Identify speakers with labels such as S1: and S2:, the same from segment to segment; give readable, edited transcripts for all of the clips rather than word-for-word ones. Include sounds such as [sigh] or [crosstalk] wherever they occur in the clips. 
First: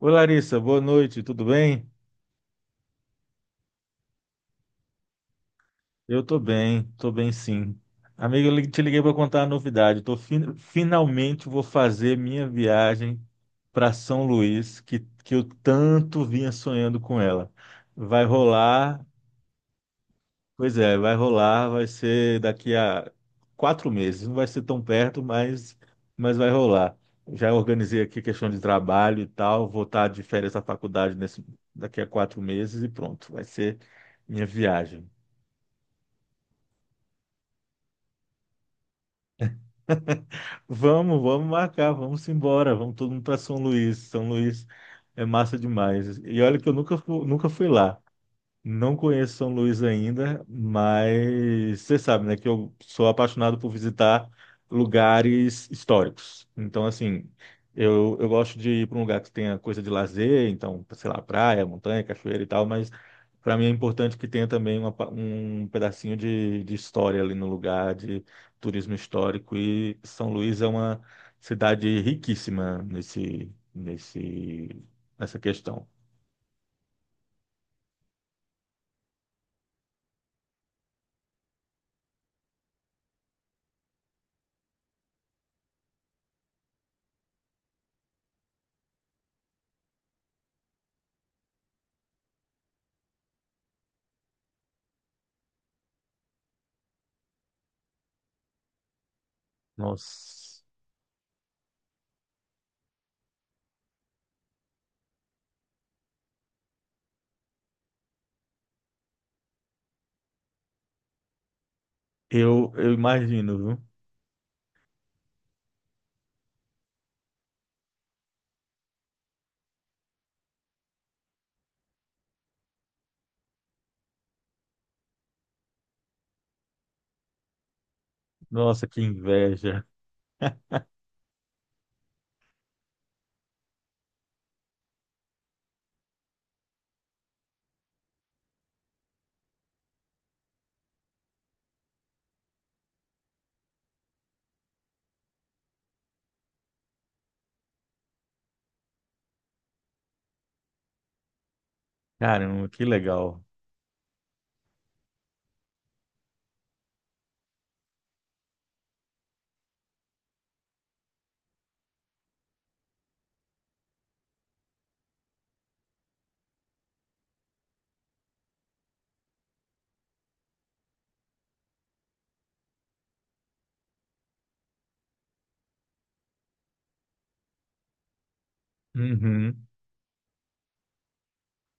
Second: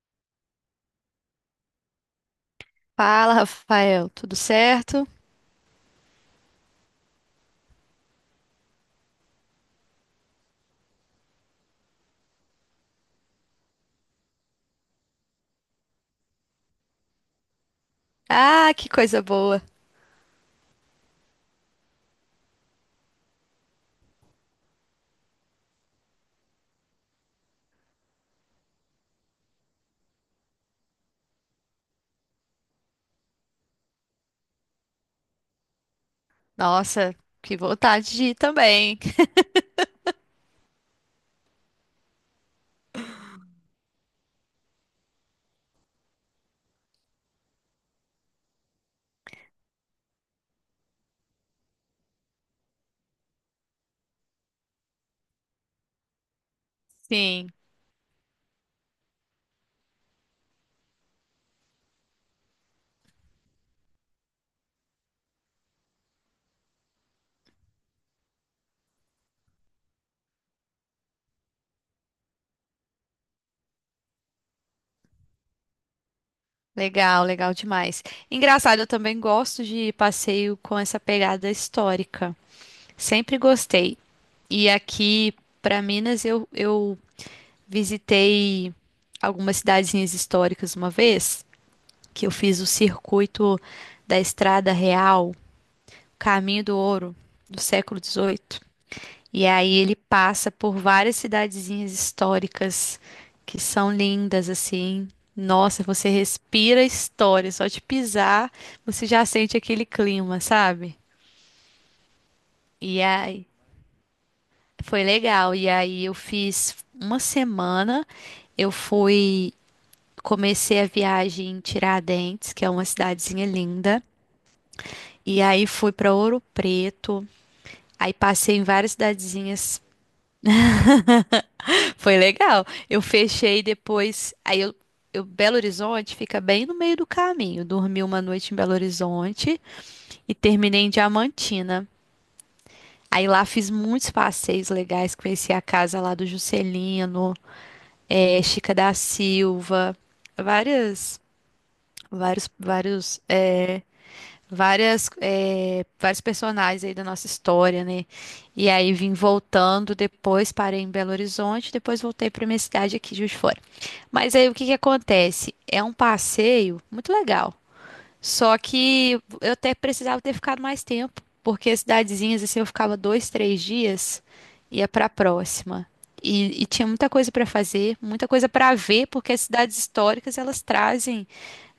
S1: Oi, Larissa, boa noite, tudo bem?
S2: Fala, Rafael, tudo certo?
S1: Eu tô bem sim. Amigo, te liguei para contar a novidade. Tô finalmente vou fazer minha viagem para São Luís, que eu tanto vinha sonhando com ela. Vai
S2: Ah, que
S1: rolar,
S2: coisa boa.
S1: pois é, vai rolar, vai ser daqui a 4 meses. Não vai ser tão perto, mas vai rolar. Já organizei aqui questão de trabalho e tal, vou estar de férias da faculdade daqui a 4 meses e pronto, vai ser minha viagem.
S2: Nossa, que vontade de ir também.
S1: Vamos marcar, vamos embora, vamos todo mundo para São Luís. São Luís é massa demais. E olha que eu nunca, nunca fui lá. Não conheço São Luís ainda, mas você sabe, né, que eu sou apaixonado por visitar lugares históricos. Então, assim,
S2: Sim,
S1: eu gosto de ir para um lugar que tenha coisa de lazer, então, sei lá, praia, montanha, cachoeira e tal, mas para mim é importante que tenha também um pedacinho de história ali no lugar, de turismo histórico. E São Luís é uma cidade riquíssima nessa questão.
S2: legal, legal demais. Engraçado, eu também gosto de passeio com essa pegada histórica. Sempre gostei. E aqui para Minas eu visitei algumas cidadezinhas históricas uma vez, que eu fiz o circuito da Estrada Real, Caminho do Ouro, do século XVIII. E aí ele passa
S1: Nossa.
S2: por várias cidadezinhas históricas que são lindas assim. Nossa, você respira história, só de pisar você já sente aquele clima, sabe?
S1: Eu
S2: E aí
S1: imagino, viu?
S2: foi legal. E aí eu fiz uma semana, eu fui comecei a viagem em Tiradentes, que é uma cidadezinha linda, e aí fui para Ouro Preto. Aí passei em
S1: Nossa,
S2: várias
S1: que
S2: cidadezinhas.
S1: inveja.
S2: Foi legal. Eu fechei depois. Belo Horizonte fica bem no meio do caminho. Dormi uma noite em Belo Horizonte e terminei em Diamantina. Aí lá fiz muitos passeios legais, conheci a casa lá do Juscelino, Chica da Silva, várias, vários,
S1: Caramba, que
S2: vários,
S1: legal.
S2: eh, várias, eh, vários personagens aí da nossa história, né? E aí vim voltando depois, parei em Belo Horizonte, depois voltei para minha cidade aqui, de Juiz de Fora. Mas aí o que que acontece? É um passeio muito legal, só que eu até precisava ter ficado mais tempo, porque as cidadezinhas, assim, eu ficava dois, três dias, ia para a próxima. E tinha muita coisa para fazer, muita coisa para ver, porque as
S1: Uhum.
S2: cidades históricas elas trazem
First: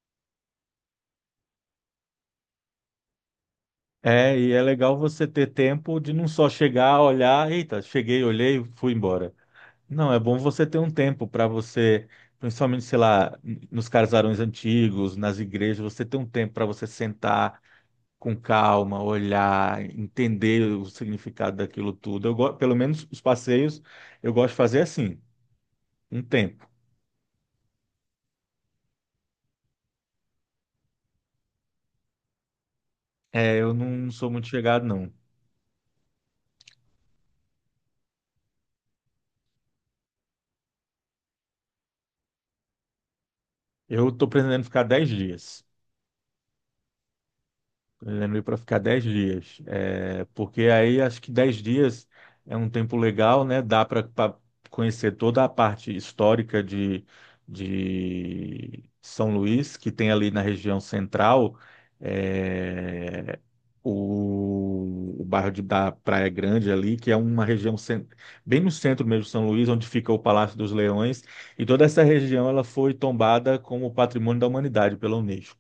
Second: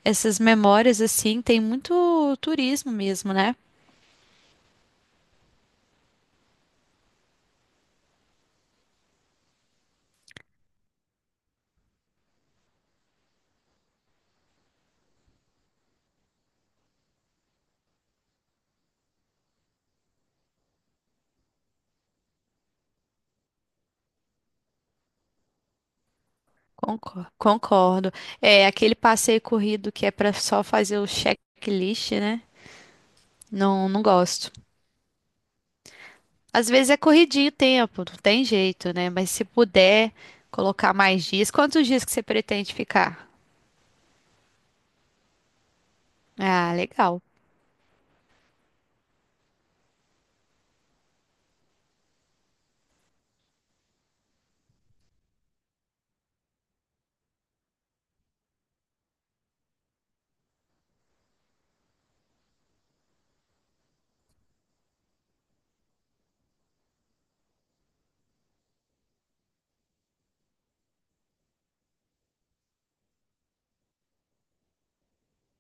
S2: essas memórias, assim, tem muito turismo mesmo, né?
S1: É, e é legal você ter tempo de não só chegar, olhar, eita, cheguei, olhei, fui embora. Não, é bom você ter um tempo para você, principalmente, sei lá, nos casarões antigos, nas igrejas, você ter um tempo para você sentar com calma, olhar, entender o significado daquilo tudo. Eu, pelo menos os passeios, eu gosto de fazer assim, um tempo.
S2: Concordo. É aquele passeio corrido que é pra só fazer o checklist, né?
S1: É, eu
S2: Não, não
S1: não sou muito
S2: gosto.
S1: chegado, não.
S2: Às vezes é corridinho o tempo, não tem jeito, né? Mas se puder colocar mais dias, quantos dias que você pretende ficar?
S1: Eu estou pretendendo ficar 10 dias.
S2: Ah, legal.
S1: Pretendendo ir para ficar 10 dias. É, porque aí acho que 10 dias é um tempo legal, né? Dá para conhecer toda a parte histórica de São Luís, que tem ali na região central, é, o bairro da Praia Grande ali, que é uma região bem no centro mesmo de São Luís, onde fica o Palácio dos Leões. E toda essa região ela foi tombada como patrimônio da humanidade pela Unesco.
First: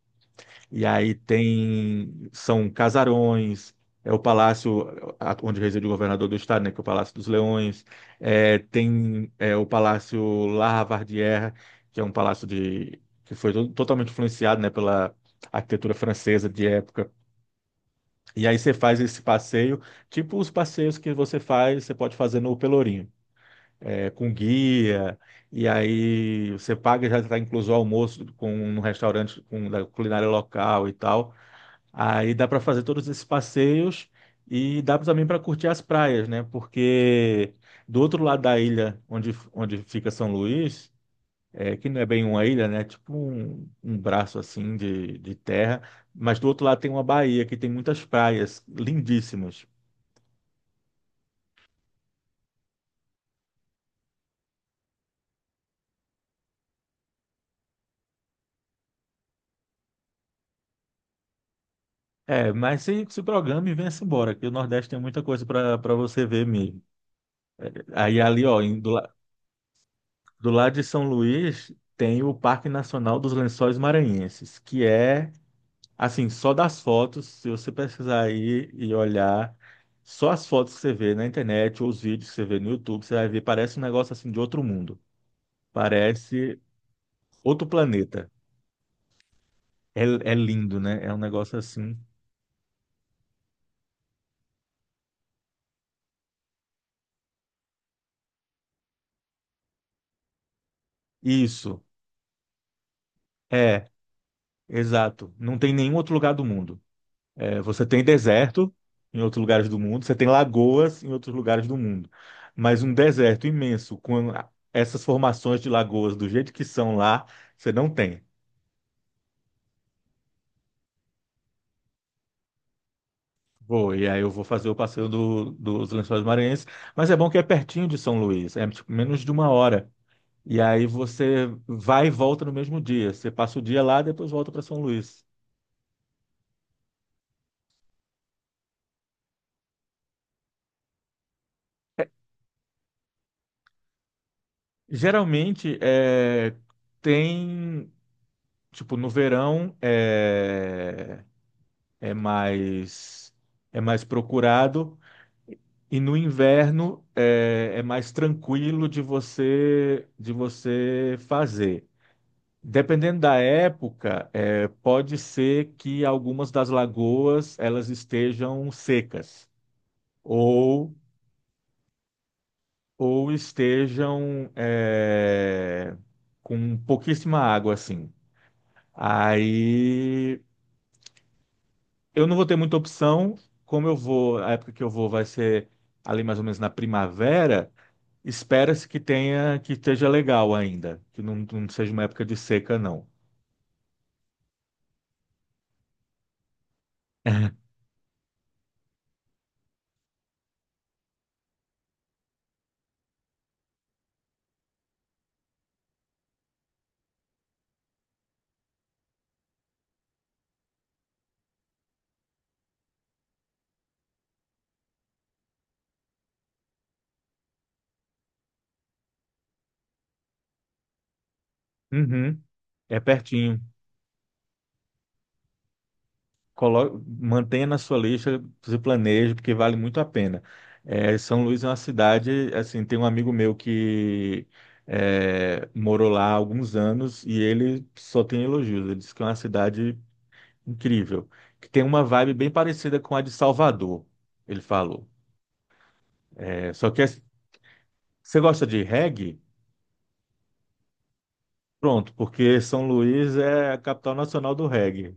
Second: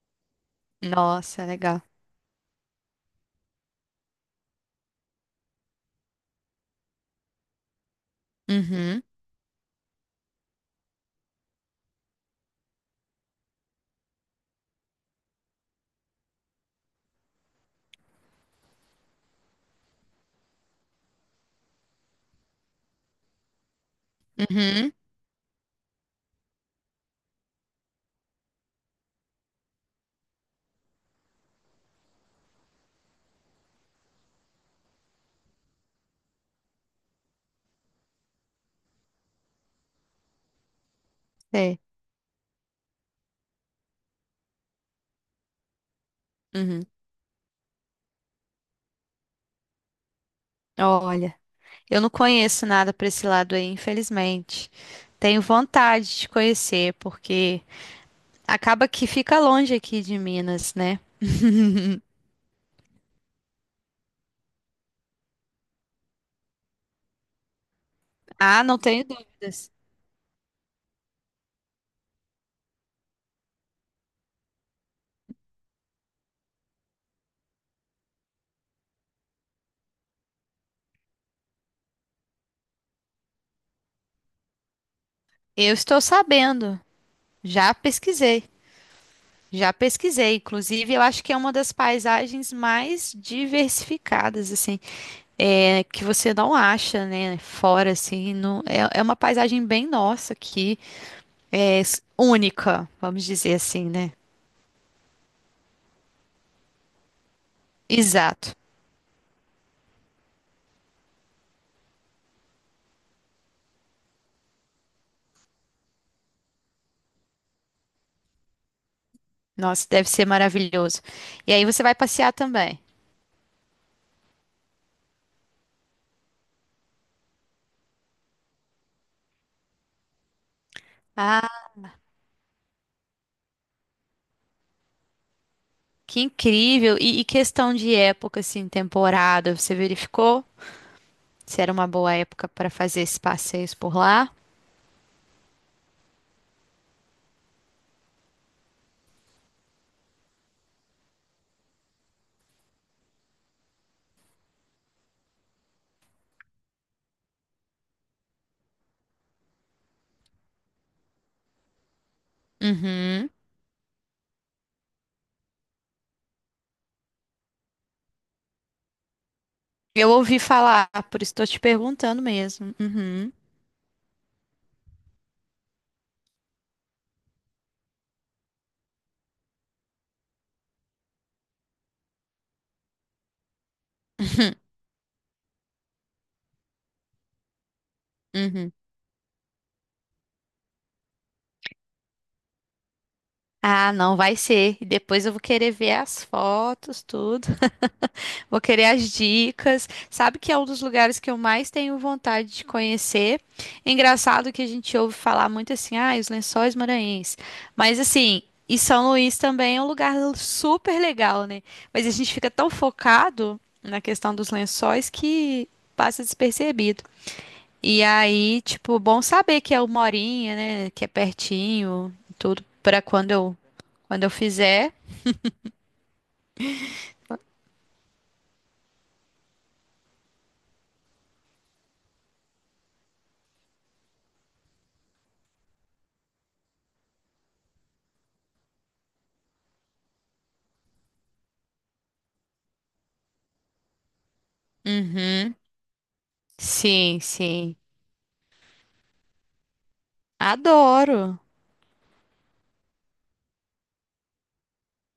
S1: E aí
S2: Nossa, legal.
S1: tem, são casarões, é o palácio onde reside o governador do estado, né, que é o Palácio dos Leões, é,
S2: Uhum,
S1: tem é, o Palácio La Lavardière, que é um palácio de, que foi totalmente influenciado, né, pela arquitetura francesa de época. E aí você faz esse passeio, tipo os passeios que você faz, você pode fazer no Pelourinho, é, com
S2: uhum,
S1: guia, e aí você paga, já está incluso o almoço com, no restaurante com, da culinária local e tal. Aí dá para fazer todos esses passeios e dá também para curtir as praias, né? Porque do outro lado da ilha, onde, onde fica São Luís, é,
S2: é.
S1: que não é bem uma ilha, né? É tipo um braço assim de terra, mas do outro lado
S2: Uhum.
S1: tem uma baía que tem muitas praias lindíssimas.
S2: Olha, eu não conheço nada para esse lado aí, infelizmente. Tenho vontade de conhecer, porque acaba que fica longe aqui de Minas, né? [laughs]
S1: É, mas se programa e venha-se embora, que o Nordeste tem muita coisa para você ver mesmo. Aí ali, ó,
S2: Ah, não tenho dúvidas.
S1: do lado de São Luís, tem o Parque Nacional dos Lençóis Maranhenses, que é assim, só das fotos, se você pesquisar aí e olhar, só as fotos que você vê na internet ou os vídeos que você vê no YouTube, você vai ver, parece um negócio assim de outro mundo.
S2: Eu estou
S1: Parece
S2: sabendo.
S1: outro
S2: Já
S1: planeta.
S2: pesquisei. Já
S1: É, é
S2: pesquisei.
S1: lindo,
S2: Inclusive, eu
S1: né? É um
S2: acho que é uma
S1: negócio
S2: das
S1: assim.
S2: paisagens mais diversificadas, assim, é, que você não acha, né? Fora, assim, é, é uma paisagem bem nossa aqui, é
S1: Isso,
S2: única, vamos dizer assim,
S1: é,
S2: né?
S1: exato. Não tem nenhum outro lugar do mundo. É, você tem
S2: Exato.
S1: deserto em outros lugares do mundo, você tem lagoas em outros lugares do mundo. Mas um deserto imenso, com essas formações de lagoas do jeito que são lá, você não tem.
S2: Nossa, deve ser maravilhoso. E aí você vai passear também.
S1: Vou, e aí eu vou fazer o passeio dos Lençóis Maranhenses, mas é bom que é pertinho de São Luís, é tipo, menos de uma hora. E aí você
S2: Ah,
S1: vai e volta no mesmo dia. Você passa o dia lá, depois volta para São Luís.
S2: que incrível! E questão de época, assim, temporada, você verificou se era uma boa época para fazer esses passeios por lá?
S1: Geralmente é, tem, tipo, no verão é mais é mais procurado e no inverno é mais tranquilo de você fazer. Dependendo
S2: Uhum.
S1: da época, pode ser que algumas das lagoas elas estejam secas
S2: Eu ouvi falar,
S1: ou,
S2: por isso estou te perguntando mesmo.
S1: ou
S2: Uhum.
S1: estejam com pouquíssima água, assim. Aí eu não vou ter muita opção, como eu vou, a época
S2: [laughs]
S1: que eu vou vai ser ali mais ou menos na primavera.
S2: Uhum.
S1: Espera-se que tenha, que esteja legal ainda, que não, não seja uma época de seca, não.
S2: Ah, não vai ser. E depois eu vou querer ver as fotos, tudo. Vou querer as dicas. Sabe que é um dos lugares que eu mais tenho vontade de conhecer. Engraçado que a gente ouve falar muito assim, ah, os Lençóis Maranhenses. Mas assim, e São Luís também é um lugar super legal, né? Mas a gente fica tão focado na questão dos lençóis que passa despercebido. E aí, tipo, bom saber que é uma horinha, né? Que é pertinho,
S1: Uhum,
S2: tudo
S1: é
S2: para
S1: pertinho.
S2: quando eu fizer.
S1: Mantenha na sua lista, se planeje, porque vale muito a pena. É, São Luís é uma cidade, assim, tem um amigo meu que morou lá há alguns anos e ele só tem elogios. Ele disse que é uma cidade incrível, que tem uma vibe bem parecida com a de Salvador, ele falou.
S2: Uhum.
S1: É, só que
S2: Sim, sim.
S1: você gosta de reggae?
S2: Adoro.
S1: Pronto, porque São Luís é a capital nacional do reggae.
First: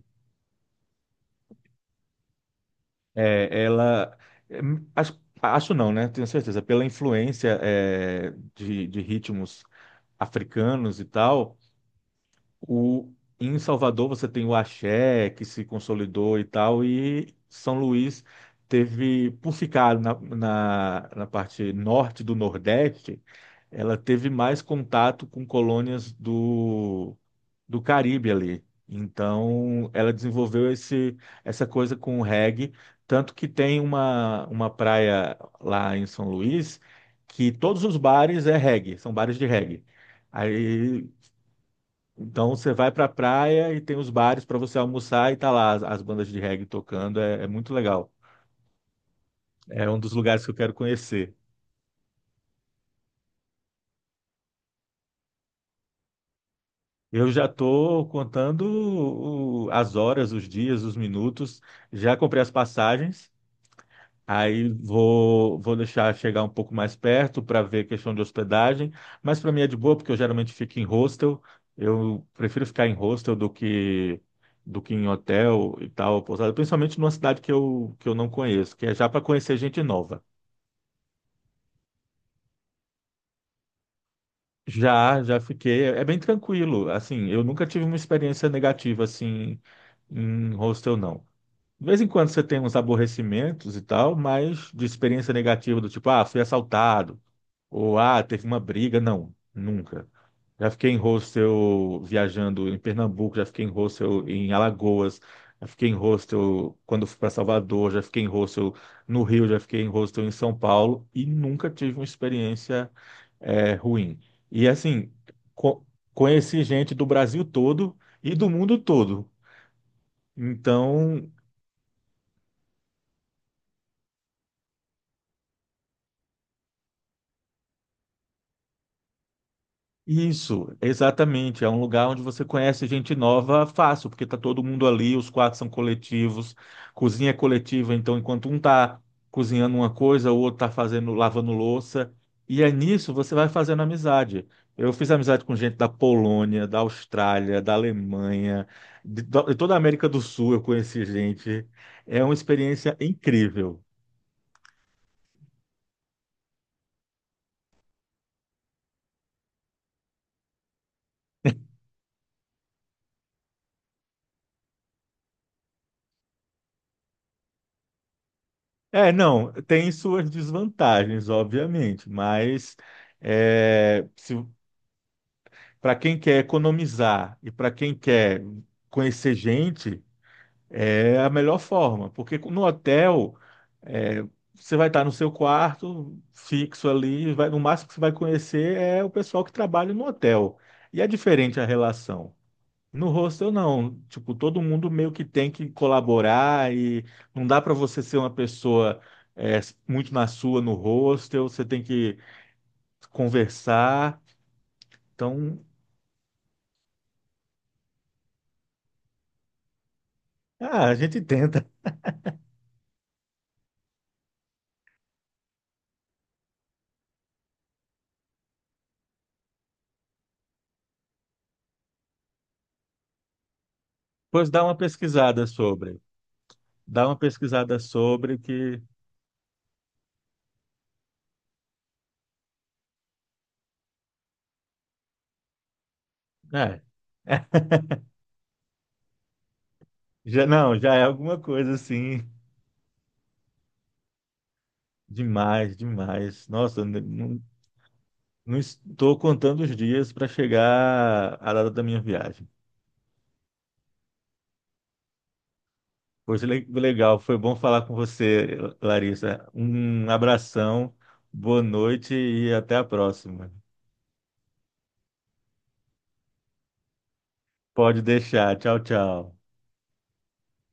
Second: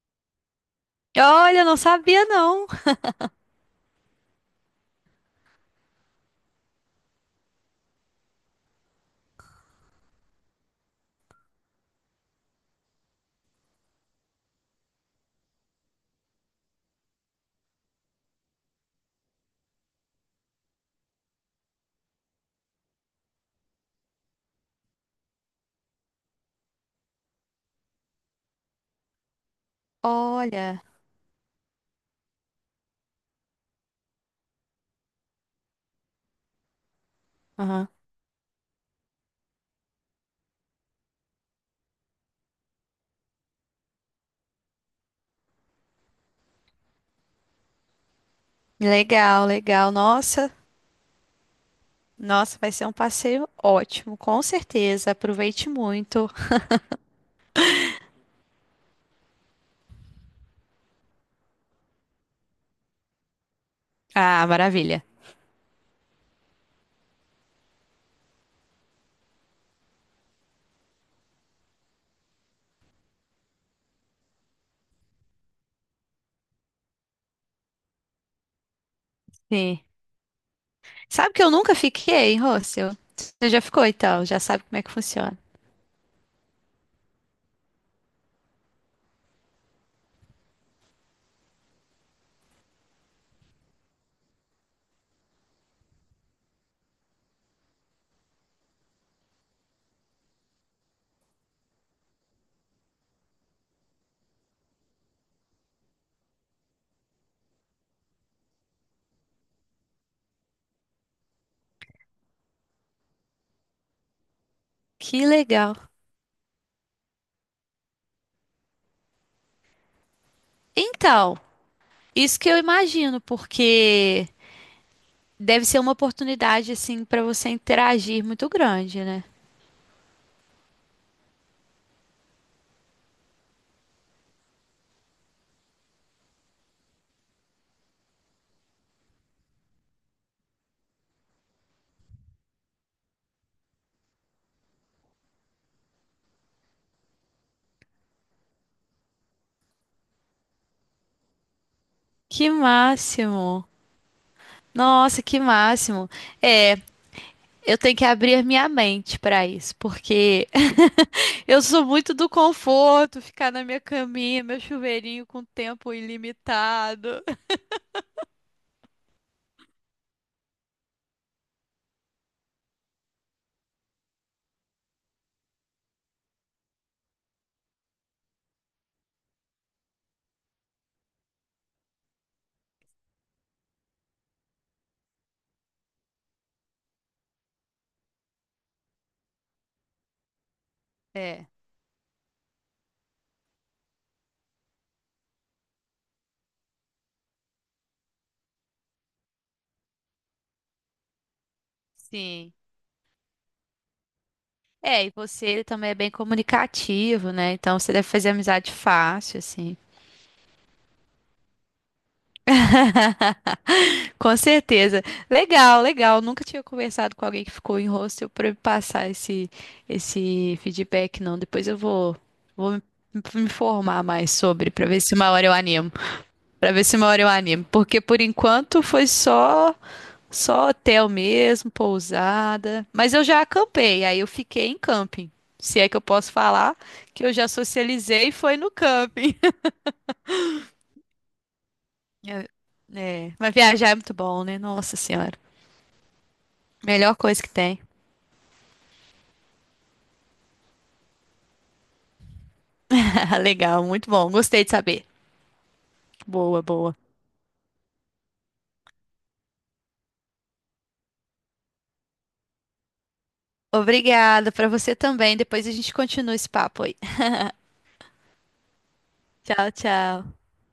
S2: Olha, não sabia não.
S1: É, ela. É, acho, acho não, né? Tenho certeza. Pela influência, é, de ritmos africanos e tal, o, em Salvador você tem o axé, que se consolidou e tal, e São Luís teve, por ficar na, parte norte do Nordeste, ela teve mais contato com colônias do Caribe ali. Então, ela desenvolveu
S2: Olha,
S1: essa coisa com o reggae, tanto que tem uma praia lá em São Luís que todos
S2: aham.
S1: os bares é reggae, são bares de reggae. Aí, então você vai para a praia e tem os bares para você almoçar e tá lá as bandas de reggae tocando, é muito legal.
S2: Legal,
S1: É
S2: legal.
S1: um dos lugares que
S2: Nossa,
S1: eu quero conhecer.
S2: nossa, vai ser um passeio ótimo, com certeza. Aproveite muito.
S1: Eu já estou contando as horas, os dias, os minutos. Já comprei as passagens.
S2: Ah,
S1: Aí
S2: maravilha.
S1: vou deixar chegar um pouco mais perto para ver questão de hospedagem, mas para mim é de boa porque eu geralmente fico em hostel. Eu prefiro ficar em hostel do que em hotel e tal, pousada, principalmente numa cidade que que eu não conheço, que é já para conhecer
S2: Sim.
S1: gente nova.
S2: Sabe que eu nunca fiquei, Rôssio? Você já ficou, então? Já sabe como é que
S1: Já,
S2: funciona.
S1: já fiquei, é bem tranquilo. Assim, eu nunca tive uma experiência negativa assim em hostel, não. De vez em quando você tem uns aborrecimentos e tal, mas de experiência negativa do tipo, ah, fui assaltado. Ou, ah, teve uma briga. Não, nunca. Já fiquei em hostel viajando em Pernambuco, já fiquei em hostel em Alagoas, já fiquei em hostel quando fui para Salvador, já fiquei em hostel no Rio, já fiquei em hostel em São Paulo e nunca tive uma experiência ruim. E assim,
S2: Que
S1: co-
S2: legal.
S1: conheci gente do Brasil todo e do mundo todo. Então,
S2: Então, isso que eu imagino, porque deve ser uma oportunidade, assim, para você interagir muito grande, né?
S1: isso, exatamente. É um lugar onde você conhece gente nova fácil, porque tá todo mundo ali, os quartos são coletivos, cozinha é coletiva, então enquanto um tá cozinhando uma coisa, o outro tá fazendo, lavando louça, e é nisso você vai fazendo amizade. Eu fiz amizade com gente da Polônia, da Austrália, da Alemanha, de toda a América do Sul eu conheci gente. É uma
S2: Que
S1: experiência
S2: máximo.
S1: incrível.
S2: Nossa, que máximo. É. Eu tenho que abrir minha mente para isso, porque [laughs] eu sou muito do conforto, ficar na minha caminha, meu chuveirinho com tempo ilimitado.
S1: É, não, tem suas desvantagens, obviamente, mas é, se, para quem quer economizar e para quem quer conhecer gente, é a melhor forma, porque no hotel é, você vai estar no seu quarto fixo ali, no máximo que você vai conhecer é o pessoal que trabalha no hotel. E é
S2: É,
S1: diferente a relação. No hostel, não. Tipo, todo mundo meio que tem que colaborar e não dá para você ser uma pessoa é, muito na sua no hostel, você tem que
S2: sim.
S1: conversar.
S2: É, e você
S1: Então,
S2: ele também é bem comunicativo, né? Então você deve fazer amizade fácil, assim.
S1: ah, a gente [laughs] tenta.
S2: [laughs] Com certeza. Legal, legal. Nunca tinha conversado com alguém que ficou em hostel para me passar esse feedback, não. Depois eu vou, vou me informar mais
S1: Pois dá
S2: sobre,
S1: uma
S2: para ver se uma hora
S1: pesquisada
S2: eu animo.
S1: sobre.
S2: Pra ver se uma
S1: Dá uma
S2: hora eu animo.
S1: pesquisada
S2: Porque por
S1: sobre que.
S2: enquanto foi só hotel mesmo, pousada. Mas eu já acampei, aí eu fiquei em camping. Se é que eu posso falar
S1: É.
S2: que eu
S1: [laughs]
S2: já
S1: É.
S2: socializei foi no camping.
S1: Já, não, já é alguma coisa assim.
S2: [laughs] É, é, mas viajar é muito bom, né? Nossa Senhora.
S1: Demais, demais. Nossa,
S2: Melhor
S1: não,
S2: coisa que tem.
S1: não estou contando os dias para chegar à data da minha viagem.
S2: [laughs] Legal, muito bom. Gostei de saber.
S1: Pois
S2: Boa, boa.
S1: legal, foi bom falar com você, Larissa. Um abração, boa noite e até a próxima.
S2: Obrigada pra você também. Depois a gente continua esse papo aí.
S1: Pode deixar. Tchau, tchau.
S2: [laughs] Tchau, tchau.